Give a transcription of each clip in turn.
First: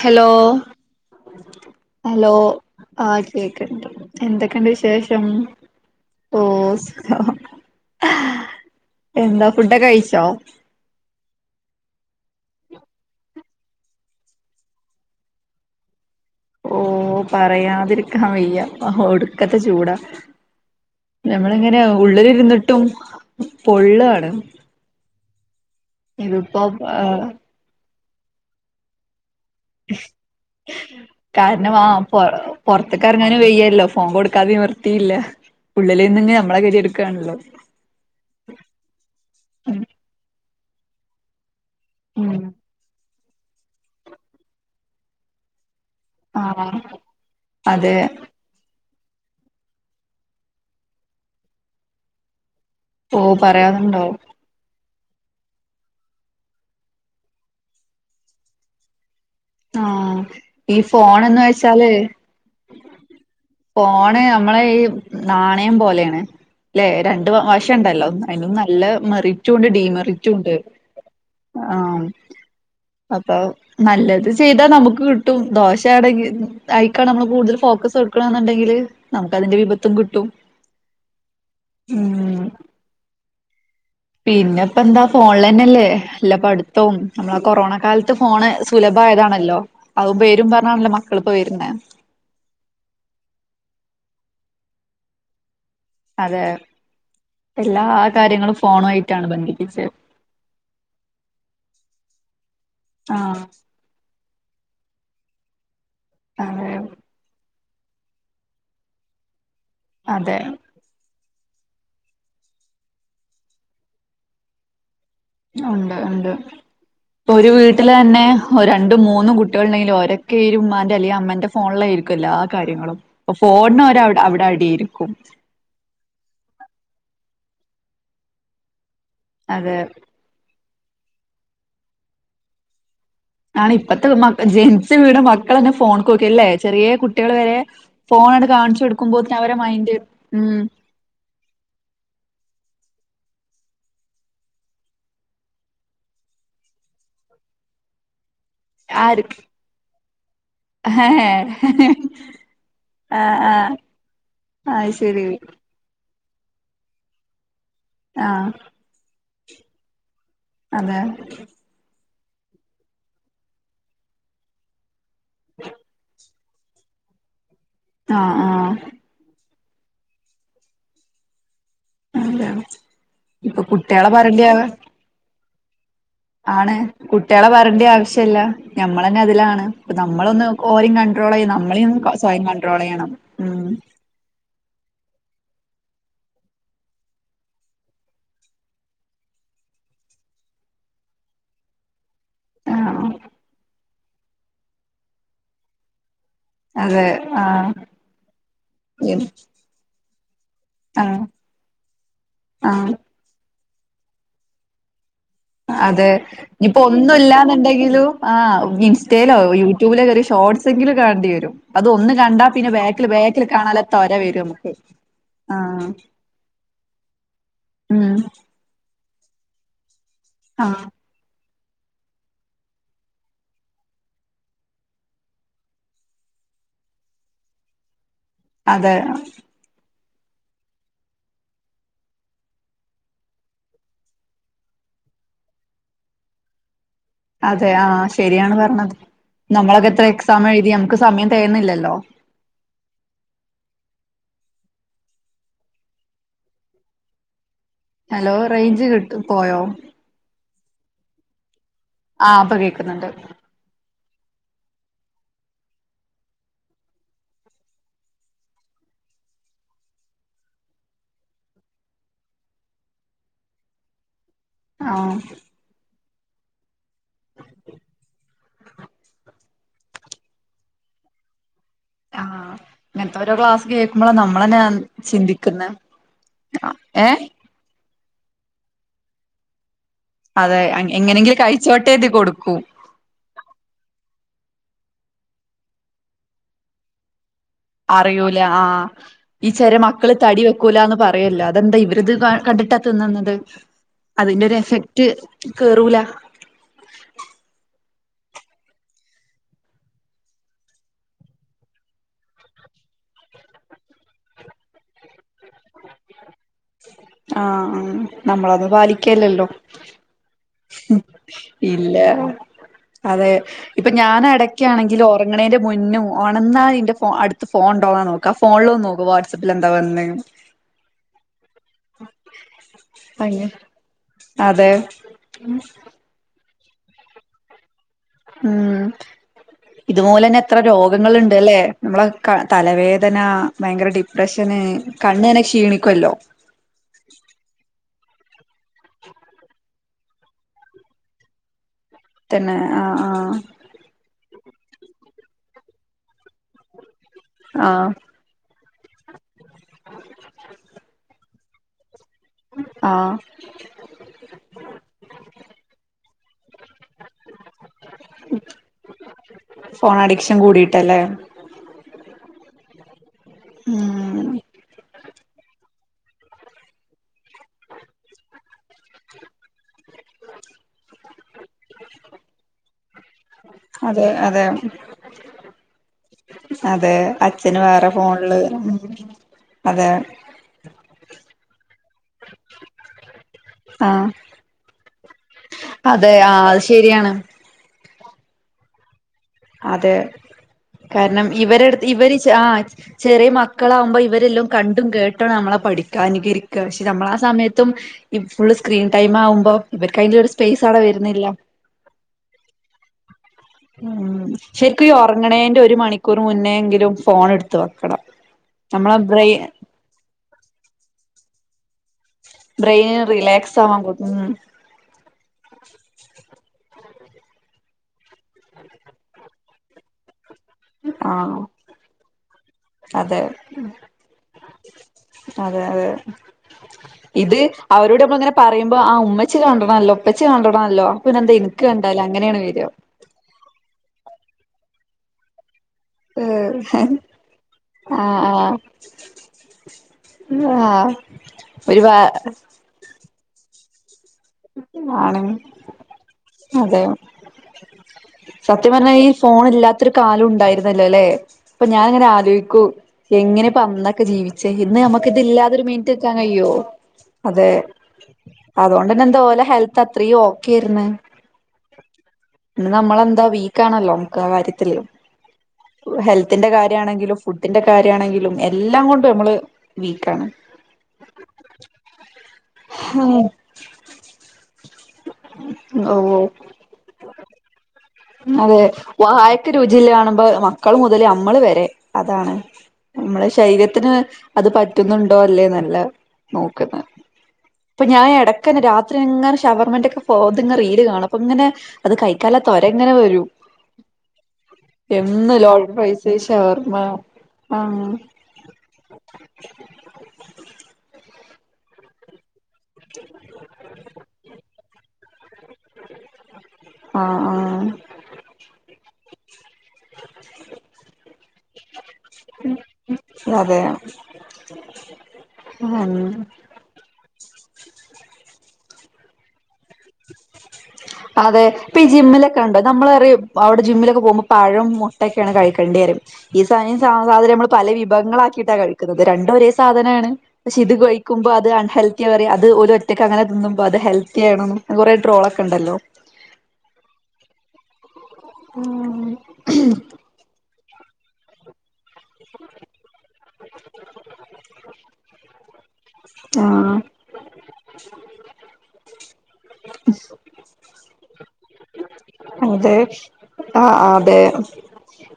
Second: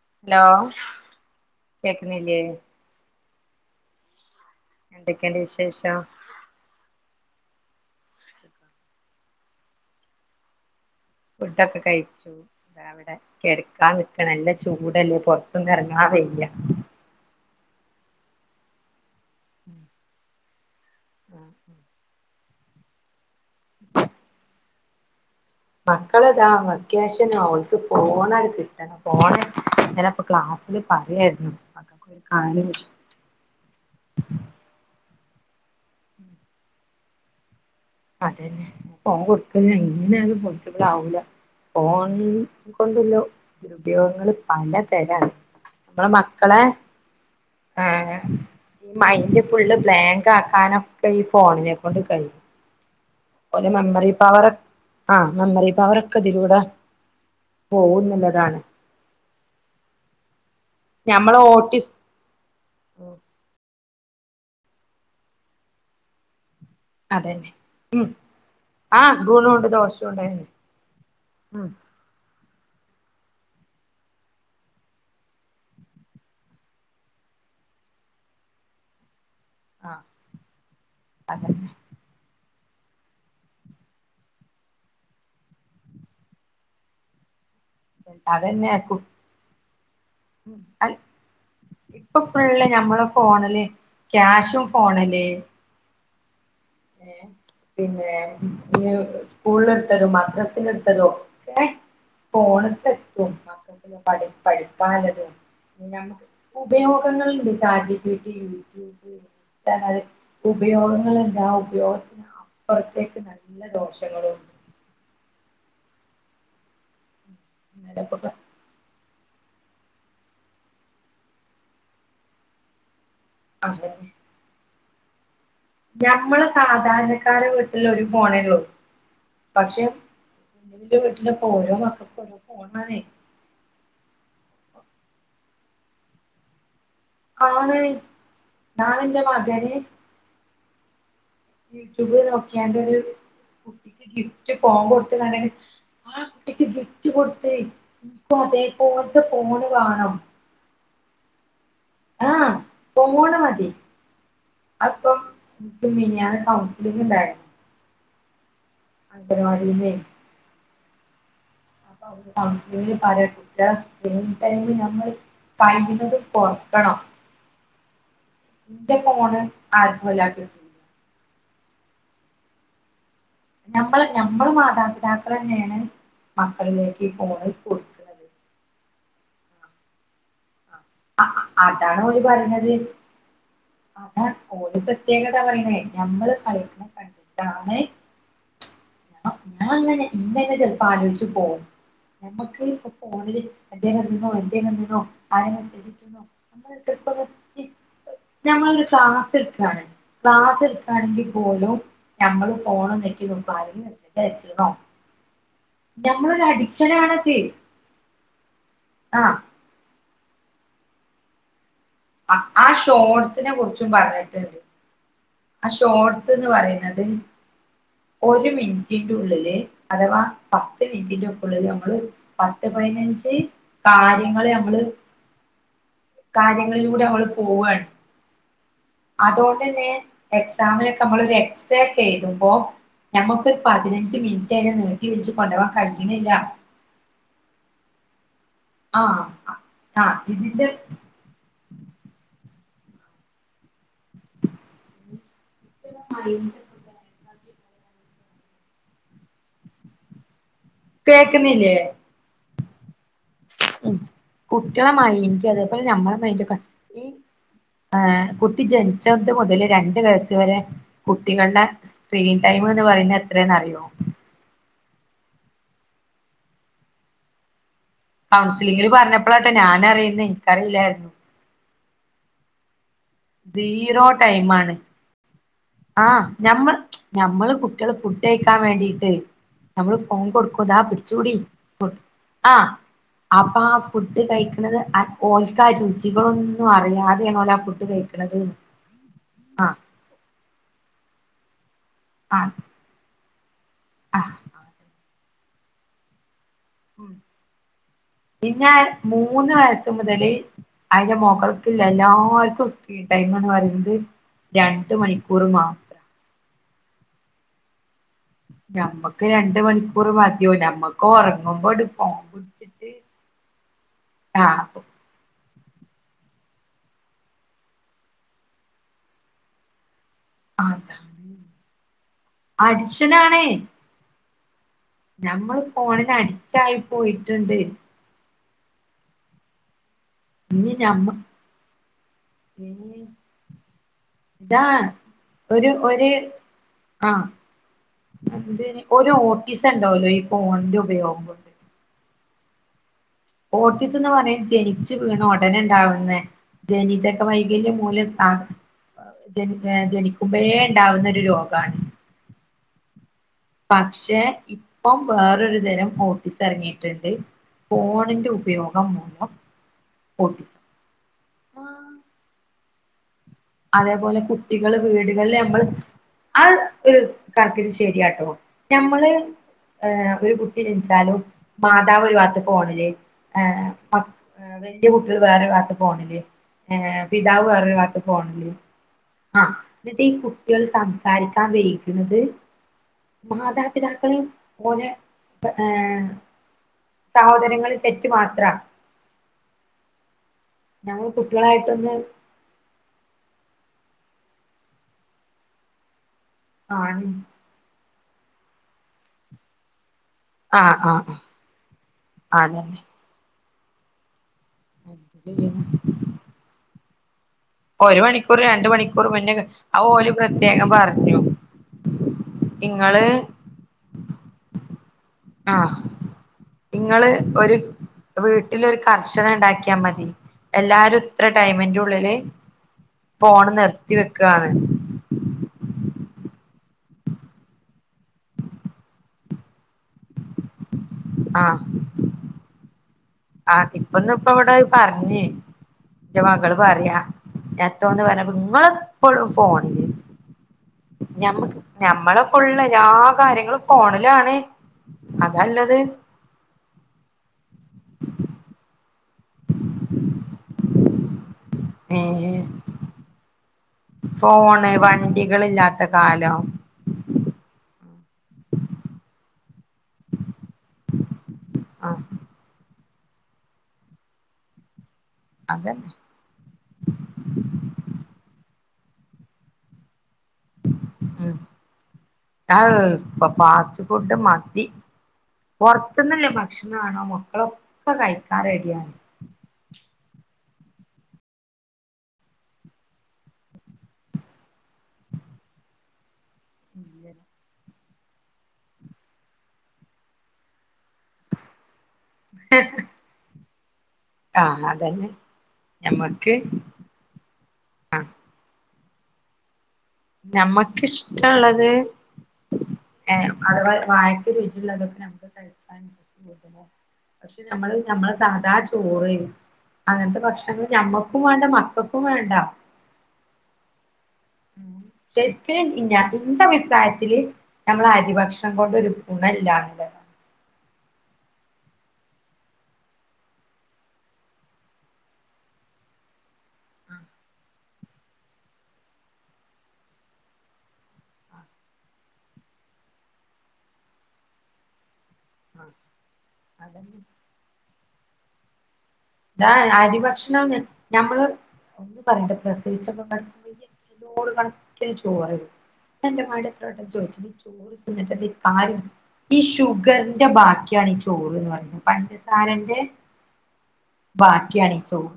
Hello hello കേക്കുന്നില്ലേ ആഹ് കേക്കണ്ട് എന്തൊക്കെയണ്ട് വിശേഷം എന്തൊക്കെയുണ്ട് വിശേഷം ഓ എന്താ ഫുഡ കഴിച്ചോ? ഫുഡൊക്കെ കഴിച്ചു അ അവിടെ കിടക്കാൻ നിക്കണ നല്ല ചൂടല്ലേ പൊറത്തും ഇറങ്ങാൻ വയയ്യ ഓ പറയാതിരിക്കാൻ വയ്യ ഒടുക്കത്തെ ചൂടാ ഞങ്ങളിങ്ങനെ ഉള്ളിലിരുന്നിട്ടും പൊള്ളാണ് മക്കളെതാ ഇതിപ്പോ ഏഹ് വെക്കേഷനാവോണ്ട് അവൾക്ക് പോണടു കിട്ടണം ഫോണ് ഇങ്ങനെ ക്ലാസ്സില് പറയായിരുന്നു കാൽ - ക്കാർങ്ങാനും വെയ്യല്ലോ ഫോം കൊടുക്കാതെ നിവർത്തിയില്ല ഉള്ളിൽ നിന്ന നമ്മളെ കേദിയെടുകയാണല്ലോ അതന്നെ പോ കൊടുക്ക ഉം ഇങ്ങനെയാലും പൊടുക്ക്പള ആവൂല ഫോൺ ഉം കൊണ്ടുള്ള ദുരുപയോഗങ്ങള് പലതരാണ് നമ്മളെ മക്കളെ ആഹ് അതെ ഏഹ് മൈൻഡ് ഫുള്ള് ബ്ലാങ്ക് ആക്കാനൊക്കെ ഈ ഫോണിനെ കൊണ്ട് കഴിയും ഓ ഒരു പറയാനുണ്ടോ മെമ്മറി പവർ- ആഹ് മെമ്മറിപ്പവർക്ക തിലൂടെ പോകുന്നുള്ളതാണ് ആഹ് ഈ ഞമ്മള് ഫോൺന്ന് ഓട്ടിസ് വെച്ചാല് ഫോണ് നമ്മള ഈ നാണയം പോലെയാണ് ല്ലെ രണ്ട് അതന്നെ ഉം വശണ്ടല്ലോ ഒ അതിനും നല്ല ആഹ് മെറിറ്റുണ്ട് ഗുണുണ്ട് ദോഷുണ്ട് ഡീമെറിറ്റുണ്ട് ഉം ആഹ് അപ്പൊ നല്ലത് ചെയ്താൽ നമുക്ക് കിട്ടും ദോശയാണെങ്കിൽ അയിക്ക നമ്മൾ കൂടുതൽ ഫോക്കസ് കൊടുക്കണെന്നുണ്ടെങ്കില് നമുക്കതിന്റെ വിപത്തും ആഹ് കിട്ടും അതന്നെ ഉം പിന്നെ പ്പ ന്താ ഫോണിലന്നെല്ലേ അല്ലപ്പ അടുത്തവും നമ്മള കൊറോണ കാലത്ത് ഫോണ് അതന്നെ സുലഭമായതാണല്ലോ അത പേരും പറഞ്ഞാണല്ലോ മക്കളിപ്പോ വരുന്ന പ്പ ഫുള്ള് നമ്മള് ഫോണില് ക്യാഷും ഫോണില് അതെ എല്ലാ പിന്നെ കാര്യങ്ങളും പി ഫോണു ആയിട്ടാണ് സ്കൂളിൽ ബന്ധിപ്പിച്ചത് എടുത്തതും മദ്രസൽ എടുത്തതും ഒക്കെ പോണത്തെത്തും ആഹ് പഠിപ്പാനതും ഇ നമക്ക് അതെ ഉപയോഗങ്ങളണ്ട് ചാറ്റ് ജി പിടി അതെ ഉപയോഗങ്ങൾ ണ്ടാവും ലോകത്തിന് അപ്പുറത്തേക്ക് നല്ല ദോഷങ്ങളുംണ്ട് ഉണ്ട് ഉണ്ട് ഇപ്പ ഒരു വീട്ടില് ന്നെ ഇന്നലെപ്പൊക്കെ ഓ രണ്ടും മൂന്നും കുട്ടികൾ ഉണ്ടെങ്കിലും ഒരക്കെ ഈ ഉമ്മാന്റെ അല്ലെങ്കിൽ അമ്മേന്റെ ഫോണില യിരിക്കും എല്ലാ കാര്യങ്ങളും ഫോണ ഒരാ വിടെ അടിയായിരിക്കും ഞമ്മള് സാധാരണക്കാരടെ വീട്ടില ഒരു പോണേള്ളൂ അതെ പക്ഷെ ന്റെ വീട്ടിലൊക്കെഓരോ മക്കൾക്ക് ഓരോ ഫോണണേ ആ ഇപ്പത്തെ മ ജെൻസ് വീട് മക്കളന്നെ ഫോൺോക്കകല്ലേ ചെറിയ കുട്ട- ട്ടികൾ വരെ ആണ് ഫോണട് കാണിച്ചു ഞാനെന്റെ കൊടുക്കുമ്പോത്തന്നെ അവരെടെ മകന് മൈന്ഡറ് ഉം യൂട്യൂബ് നോക്കിയന്റെ ഒരു കുട്ടിക്ക് ഗിഫ്റ്റ് കൊമ്പ ടുത്തതാണെങ്കിൽ ആ കുട്ടിക്ക് ഗിഫ്റ്റ് കൊടുത്ത് ഇപ്പോ അതേപലത്തെ ഫോണ് വേണം അഹ ഹേ ആഹ് ഫോണ് മതി അത് അപ്പം ശരി എക്ക് മിനിയാന കൗൺസിലിംഗ് ണ്ടായിരുന്നു ആഹ് അംഗൻവാടില്ലേ അതെ ട്ട നമ്മൾ സ്ക്രീൻ ടൈം നമ്മള് പറേണത് കോർക്കണം ആഹ് ആഹ് പോണ് ആത്ഭല്ലാക് [unintelligible] ഇപ്പൊ ഞമ്മള് കുട്ടികളെ ഞമ്മള് പറഞ്ഞിട്ട് മാതാപിതാക്കള് തന്നെയോണ് ആണ് കുട്ടിളെ പറഞ്ഞിണ്ട് ആവിശ്യല്ലാ ഞമ്മളന്നെ അയ്ലാണ് നമ്മളൊന്ന് കോരി കണ്ട്രോള് ചെയ്യണം നമ്മള് അതാണ് ഇന്ന് ഓല് സോയം പറീണത് കണ്ട്രോള് ചെയ്യണം ഉം അതാ ഒര് പ്രത്യേകതാ [unintelligible] ഞമ്മള് [unintelligible] കണ്ടിട്ടാണ് [inaudible] ആഹ് [inaudible] അതെ ആഹ് [unintelligible] ഞമ്മളേ [unintelligible] ക്ലാസ് ആഹ് എടുക്കാണെങ്കി പോലും ഞമ്മള് ആഹ് ഫോണും നെക്കി [unintelligible] [unintelligible] അതെ ഞമ്മളൊരു ഇനിപ്പോ ഒന്നും അഡിക്ഷനാണത് ഇല്ലന്ന്ണ്ടാങ്കിലും ആഹ് ആ ഇൻസ്റ്റയിലോ യൂട ട്യൂബിലേ കേറി ഷേർട്ട്സ് എങ്കിലും കാണ്ടി വേരും അത് ഒന്ന് കണ്ടാ ആ പിന്നെ ബാക്കില് ബാക്കില് ഷോർട്സിനെ കാണാന് തൊരാ വേരും ആഹ് ഷോട്ട്സ് എന്ന് പറയന്നാത് ഉം ഒര് മിനിറ്റിന് ഉള്ളില് അഥവാ ആഹ് പത്ത് മിനിറ്റ് ഉള്ളില് ഞമ്മള് പത്ത് പതിനഞ്ച് കാര്യങ്ങള് ഞമ്മള് കാര്യങ്ങളിലൂടെ ഞമ്മള് പോവാണ് അതെ അതുകൊണ്ടന്നെ എക്സാമിനൊക്കെ ഞമ്മള് എക്സേക്കേ എഴ്തുമ്പോ ഞമ്മുക്ക് ഒരു പതിനഞ്ച് മിനിറ്റ് നീട്ടി വലിച്ച് കൊണ്ട് പോവാൻ കയിന്നില്ലാ അതെ ആഹ് ശെരിയാണ് പറഞ്ഞത് ആഹ് ഞമ്മളൊക്കെ എത്ര ആഹ് എക്സാം ഇതിന്റെ എഴുതി ഞമ്മക്ക് സമയം തേകയിന്നില്ലാ [unintelligible] ഹലോ റേയ്ഞ്ച് കിട്ടി പോയോ കേക്ക്ന്നില്ലേ ആഹ് ഇപ്പേ കേക്ക്ന്ന് ഇണ്ട് ഉം കുട്ടികളെ [unintelligible] അതേപോലെ ഞമ്മളെ [unintelligible] ആഹ് കുട്ടി ജെനിച്ചത് മൊതല് രണ്ട് വയസ്സ് വേരെ കുട്ടികള്ടെ സ്ക്രീൻ ടൈം എന്ന് പറയ്ന്നത് എത്രയാന്ന് അറിയോ ആഹ് [unintelligible] പറഞ്ഞപ്പോളാ ആട്ടോ ഞാൻ അറിയ്ന്നൊ എനിക്കറിയില്ല ആഹ് ഇങ്ങനത്തെ ഓരോ ക്ലാസ് സീറോ കേക്ക്മ്പാള ടൈം നമ്മളന്നെയാ ആണ് ചിന്തിക്കന്നേ ആഹ് ഞമ്മള് ഞമ്മള് കുട്ടികള് ഫുഡ് കയിക്കാൻ വേണ്ടിട്ട് ഞമ്മള് അതെ [unintelligible] പിടിച്ചുകൂടി എങ്ങനെങ്കിലും കഴിച്ചോട്ടെ കരുതി കൊടുക്കും ആഹ് അപ്പൊ ആഹ് ഫുഡ് കഴിക്കണത് ഓക്ക് രുചികളൊന്നും അറിയാതെ [unintelligible] ആഹ് ഫുഡ് കഴിക്കണത് അറിയൂല്ലാ ആഹ് ഈ ചെര ആഹ് മക്കള് തടി വെക്കൂല്ലാ എന്ന് പറയല്ലോ അതെന്താ ഇവര് ഇത് ആഹ് കണ്ടിട്ടാ തിന്നന്നത് ആഹ് അതിന്റെ ഒര് എഫക്ട് കേറൂല്ലാ [inaudible] പിന്നാ മൂന്ന് വയസ്സ് മുതല് അയിന്റെ മോക്കൾക്ക് എല്ലാർക്കും സ്ക്രിം ടൈം എന്ന് പറയ്ന്നത് രണ്ട് മണിക്കൂറ് മാ ആഹ് ആഹ് നമ്മള് അത് പാലിക്ക്യാ ഞമ്മക്ക് അല്ലാ രണ്ട് മണിക്കൂർ മതിയോ ഉം ഞമ്മക്ക് ഉറങ്ങുമ്പോ ഒരു ഇല്ല ഫോൺ പിടിച്ചിട്ട് അതെ ഇപ്പൊ ഞാന് ആകും അടക്കാണെങ്കിലേ എങ്ങണേന്റെ മുന്നും ഓണാന്നാല് എൻ്റെ ഫോ അടത്ത് ഫോൺ ഉണ്ടൊവാന്ന് നോക്കും ഫോണില് നോക്കും വാട്സപ്പിലും എന്താ വന്നേന്ന് ആഹ് അടിഷാനണേ അങ്ങെ അതെ ഞമ്മള് ഫോണിന് അടിറ്റ് ആയി പോയിട്ട്ണ്ട് ഉം ഇതുലെ തന്നെ എത്ര ഇനി ഞമ്മ രോഗങ്ങള് ഇണ്ട് അല്ലേ നമ്മളെ തലവേദന ബയങ്കര ഡിപ്രഷന് ഇതാ കണ്ണ് ങ്ങനെ ഒരു ഒരു ക്ഷീണിക്കുമല്ലോ ആഹ് എതി ഒരു ഓട്ടിസം ഉണ്ടാവല്ലോ ഈ ഫോണിന്റെ ഉപയോഗം തന്നെ ആഹ് ആഹ് ഓട്ടിസം എന്ന് പറഞ്ഞ ജനിച്ചു വീണ ഉടനെ ഉണ്ടാവുന്ന ജനിതക വൈകല്യം ആഹ് മൂലം ജനിക്കുമ്പോഴേ ഉണ്ടാവുന്ന ഒരു രോഗം കാൺ ആഹ് പശേ ഇപ്പം വേറൊരു തരം ഓട്ടിസം എറങ്ങിയിട്ട് ഇണ്ട് ഫോണിന്റെ ഉപയോഗം മൂലം ഫോൺ അഡിക്ഷൻ കൂടിയിട്ടല്ലേ ഓട്ടിസം അതേപോലെ ഉം കുട്ടികള് വീടുകളില് നമ്മള് ആത് ഒരു കണക്കിന് ശരിയാട്ടോ ഞമ്മള് ഏഹ് ഒരു കുട്ടി ജനിച്ചാലും മാതാവ് ഒരു വാത്ത് ഫോണില് അതെ അതെ വലിയ കുട്ടികൾ വേറൊരു വാത്ത് ഫോണില് അതെ പിതാവ് അച്ഛന് വേറൊരു വേറെ വാത്ത് ഫോണില് ആഹ് അതെ എന്നിട്ട് കുട്ടികൾ സംസാരിക്കാൻ ഇരിക്കുന്നത് ആഹ് മാതാപിതാക്കൾ മന്ന് ഏഹ് അതെ ആ അത് ശരിയാണ് സഹോദരങ്ങളിൽ തെറ്റ് മാത്രം അതെ ഞമ്മൾ കാരണം ഇവരെടുത്ത് കുട്ടികളായിട്ടൊന്ന് ഇവരി ആ്ഹ് ചെറിയ മക്കളാവുമ്പോ ഇവരെല്ലാം കണ്ടും കേട്ടും നമ്മളെ പഠിക്കാനനുകരിക്ക പക്ഷെ ആണ് നമ്മള ആഹ് സമയത്തും ഈ ഫുള് സ്ക്രീൻ ടൈം ആവുമ്പോൾ ഇവർക്ക് അതിന്റെ സ്പേസ് ആഹ് ആവടെ ആഹ് വരുന്നില്ല അതന്നെ ഉം ശരിക്കും എന്ത് ഉറങ്ങണേന്റെ ചെയ്യനാ ഒരു മണിക്കൂർ മുന്നേ എങ്കിലും ഫോൺ എടുത്ത് ഒരു വെക്കണം മണിക്കൂർ രണ്ട് നമ്മളെ മണിക്കൂർ ബ്രെയി പിന്നെ ആത് ഓൽ പ്രത്യേകം പറഞ്ഞു ബ്രെയിൻ ഇങ്ങള് റിലാക്സ് ആവാൻ കട്ടും ആഹ് ങ്ങള് ഒരു വീട്ടിലൊരു കർശന ണ്ടാക്കിയാ മതി എല്ലാരും ആ ഇത്ര ടൈമിന്റെ ഉള്ളില് അതെ ഫോണ് നിർത്തി വെക്കാന്ന് അതെ അതെ ഇത് അവരോട് നമ്മൾ ഇങ്ങനെ പറയുമ്പോ ആഹ് ഉമ്മച്ച കണ്ടണല്ലോ ഒപ്പച്ചി കണ്ടണല്ലോ ഇനന്ദ ആഹ് എനക്ക് കണ്ടാല്ല അങ്ങനെയാണ് വരുയോ ആഹ് ഇപ്പൊന്ന് ഇപ്പ അവിടെ പറഞ്ഞേ എൻ്റെ മകള് ആഹ് പറയാ ഞനിന്തോന്ന് ന പറഞ്ഞ നിങ്ങ ആഹ് എപ്പോഴും ഫോണിൽ ആഹ് ഞമ്മക്ക് ഒരു വ ഞമ്മളഫുള്ള് എല്ലാ കാര്യങ്ങളും ഫോണിലാണ് ആണ് അതല്ലത് അതെ സത്യംപറഞ്ഞ ഈ ഫോൺ ഇല്ലാത്തരു കാലം ഉണ്ടായിരുന്നല്ലോ അല്ലെ അപ്പൊ ഞാനിങ്ങനെ ഏഹ് ആലോചിക്കും എങ്ങനെപ്പന്ന ജീവിച്ചേ ഫോണ് ഇന്ന് നമക്ക് ഇത് ഇല്ലാതൊരു വണ്ടികളില്ലാത്ത മീൻറ്റ്ക്കാൻ കാലം കഴിയോ അതെ അതുകൊണ്ട്ന്നെ എന്താ ഓ ലെ ഹെൽത്ത് അത്രെ ആഹ് ഇന്ന് നമ്മളെന്താ വീക്കാണല്ലോ നമുക്ക് ആഹ് കാര്യത്തില് അതന്നെ ഹെൽത്തിന്റെ കാര്യമാണെങ്കിലും ഫുഡിന്റെ കാര്യമാണെങ്കിലും എല്ലാം കൊണ്ട് നമ്മള് വീക്കാണ് ഉം ആഹ് ഉം ഇപ്പൊ ഫാസ്റ്റ് ഫുഡ് മതി ഓഹ് പൊറത്തന്നില്ലേ ഭക്ഷണം ആണോ മക്കളും അതെ വായക്ക് രുചിള്ള കാണുമ്പോ മക്കള് മുതലേ നമ്മള് വരെ അതാണ് നമ്മള ശരീരത്തിന് അത് പറ്റുന്നുണ്ടോ അല്ലേ നല്ല നോക്കുന്ന അപ്പൊ ഞാൻ ഇടയ്ക്കന്ന രാത്രിങ്ങനെ ഷവർമെന്റൊക്കെ റീൽ കാണും അപ്പ ഇങ്ങനെ അത് കൈക്കാല്ലേ തൊരങ്ങനെ വരും ആഹ് അതന്നെ എന്നും ലോർഡഡ്ഫ്രയ്‌സ്സ് ഞമ്മക്ക് ശവർമ്മ ആഹ് നമ്മക്ക്ഷ്ടമുള്ളത് അതുപോലെ വായക്ക [unintelligible] ആഹ് പക്ഷെ നമ്മള് നമ്മള് സാദാ ചോറ് അങ്ങനത്തെ ഭക്ഷണങ്ങള് ഞമ്മക്കും വേണ്ട മക്കൾക്കും വേണ്ട അതെ [unintelligible] നമ്മള അരിഭക്ഷണം കൊണ്ട് ഒരു ഗുണ ഇല്ല [unintelligible] അതെ ഇപ്പൊ ഈ ജിമ്മിലൊക്കെ ഉണ്ടോ നമ്മൾ പറയും അവിടെ ജിമ്മിലൊക്കെ പോകുമ്പോൾ പഴം മുട്ടയൊക്കെയാണ് കഴിക്കണ്ടേ റയും. ഈ സെയിം സാധനം നമ്മൾ പല വിഭവങ്ങളാ ആാക്കിയിട്ടാ കഴിക്കുന്നത് രണ്ടും ഒരേ സാധനാണ്. പക്ഷെ ഇത് കഴിക്കുമ്പോ അത് അൺഹെൽത്തിയാ പറയും അത് ഓര് ഒറ്റയ്ക്ക് അങ്ങനെ തിന്നുമ്പോ അത് ഹെൽത്തി ആണന്ന്. കുറെേ ഡ്രോൾ ഒക്കെ ആഹ് ഉണ്ടല്ലോ? അതന്നെ ഉ ഞാൻ അരി ഭക്ഷണ ഞമ്മള് [unintelligible] [unintelligible] [unintelligible] ആഹ് ഈ ഷുഗർന്റ ബാക്കിയാണ് ഈ ചോറ് എന്ന് പറിയണേ പഞ്ചസാരന്റെ. ആ അ അതെ ബാക്കിയാണ് ഈ ചോറ്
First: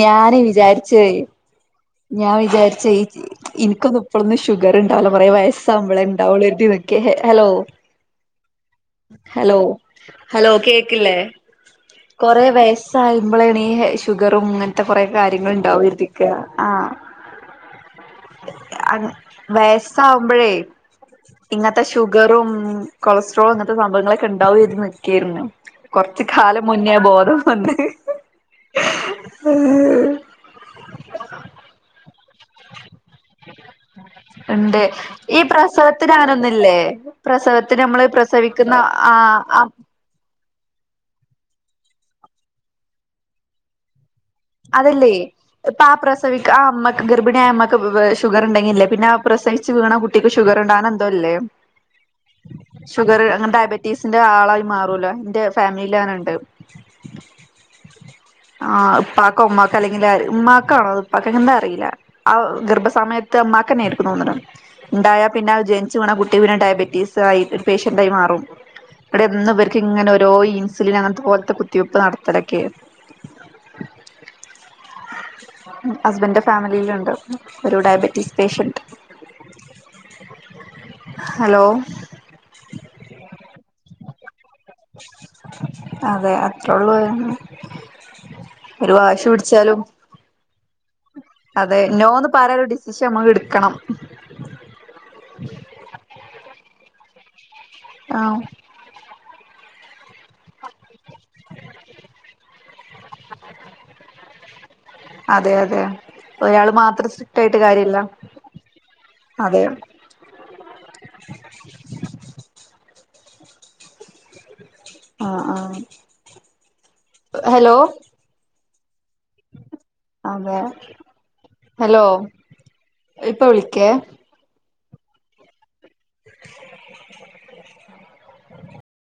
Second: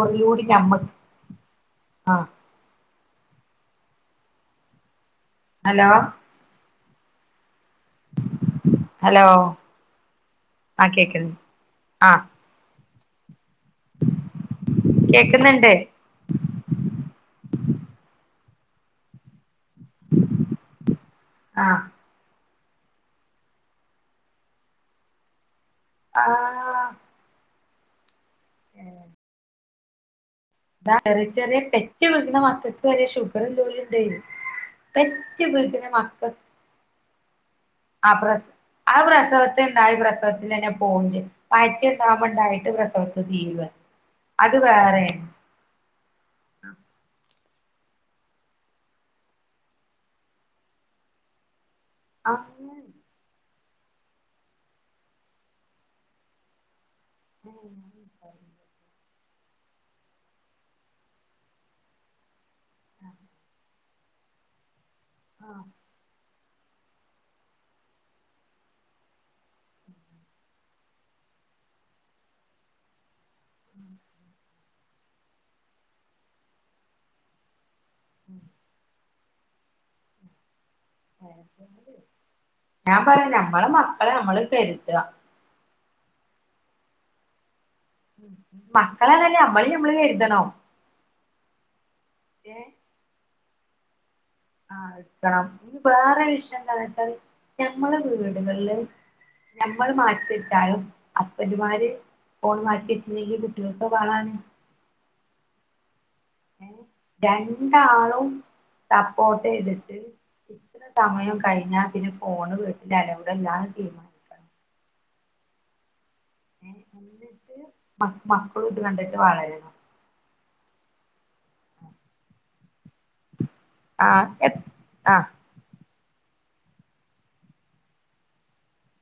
ഞാന് ഞമ്മ വിചാരിച്ചെ. ആ ഞാൻ വിചാരിചെ ഇനിക്കൊന്നും ഇപ്പഴൊന്നും ഷുഗർ ഉണ്ടാവില്ല കുറേ ഹലോ വയസ്സാവ്പളെ ഉണ്ടാവുള്ളു. കേ ഹലോ. ഹലോ ഹലോ ആ കേക്കില്ലേ കേക്കുന്നു ആ കൊറെ വയ സാ വ് പളാണ് ഈ ഷുഗറും ഇങ്ങനത്തെ കുറെ കാര്യങ്ങള കേക്കുന്നുണ്ട് ഉണ്ടാവു കരുതിരിക്കാണ്. ആഹ വയസാവുമ്പഴേ? ആ ഇങ്ങനത്തെ ഷുഗറും കൊളസ്ട്രോളും ഇങ്ങനത്തെ സംഭവങ്ങളൊക്കെ ഉണ്ടാവും എന്ന് കരുതി നികേരുന്നു. കൊറച്ച് ആ കാലം മുന്നേ ബോധം വന്നത്. ഇാ ചെറിയ ചെറിയ പെറ്റ് വീക്ണന്ന മകൾക്ക് വരെ ഷുഗർ [unintelligible] പെറ്റ് വീട്ടിലെ മക്കൾക്. ന്ന്ല്ലേ? പ്രസവത്തിന് നമ്മൾ ആ പ്ര ആ പ്രസവത്തിനിണ്ടായി പ്രസ പ്രസവത്തിൽ തന്നെ പോവും ചെയ്യും വയറ്റില്ണ്ടാവ് മ്പണ്ടായിട്ട് പ്രസവത്തിൽ തീരും. അതല്ലേ ഇപ്പൊ ആ പ്രസവി ആ അമ്മക്ക് ഗർഭിണിയായ അമ്മക്ക് ഷുഗർ ഉണ്ടെങ്കില്ലേ പിന്നെ ആ പ്രസവിച്ച് വീണ കുട്ടിക്ക് കുട്ടിക്ക് ഷുഗർ ഉണ്ട് എന്തോല്ലേ ഷുഗർ അങ്ങനെ ബറ്റി റ്റീസിന്റെ ആളായി മാറോലോ എന്റെ ഫാമിലിയിലങ്ങനണ്ട്. ആ ഉപ്പാക്ക ഉമ്മാക്ക അല്ലെങ്കിൽ ഉമമാക്കാണോ അ ഉപ്പാക്കൊ എന്താ അറിയില്ല. ഗർഭ സമയത്ത് ഉമ്മാക്കന്നെ എർക്കും തോന്നുണു ഉണ്ടായ പിന്നെ അത് ജ നിക്ക്ണ കുട്ടി പിന്നെ ഡയബറ്റീസ് ആയി പേഷ്യന്റായി മാറും. ഇവിടെ ഇവർക്ക് ഇങ്ങനെ ഓരോ ഇൻസുലിൻ അങ്ങനത്തെ പോലത്തെ കുത്തിവെപ്പ് നടത്തലൊക്കെയായിരുന്നു ഹസ്ബൻ്ന്റെ ഫാമിലിയിലുണ്ട്. ഒരു ഡയബറ്റീസ് പേഷ്യൻറ്. ഞാൻ പറയാ ഞമ്മളെ മക്കളെ നമ്മള് കെരുത. അതെ അത്ര ഒള്ളു. മക്കളേ ന്നല്ല നമ്മളി പിടിച്ചാലും നമ്മള് കരുതണം. അതെ നോ ഏ പറയാല ഒരു ഡിസിഷൻ നമ്മള് എടുക്കണം. ആഹ എടുക്കണം വേറെ ഒരു വിഷയെന്താന്ന് വെച്ചാൽ ഞമ്മള് ആഹ് വീടുകളില്. ഞമ്മൾ മാറ്റിവെച്ചാലും ഹസ്ബൻറുമാര്. ഫോൺ മാറ്റി വച്ചില്ലെങ്കിൽ കുട്ടികൾക്ക് വളാണ്. അതെ അതെ ഒരാള് മാത്രം സ്ട്രിക്ട് ആയിട്ട് കാര്യില്ല രണ്ടാളും സപ്പോർട്ട് അതെ. ചെയ്തിട്ട് ഇത്ര സമയം കഴിഞ്ഞാ പിന്നെ ഫോണ് വിട്ട് അലമ്പല്ലാതെ ആ ആ ഹലോ മ മക്കളു ഇത് കണ്ട്ട്ട് വളരണം അതെ ഹലോ ഇപ്പൊ വിളിക്കേ? ആഹ് [unintelligible] ആഹ്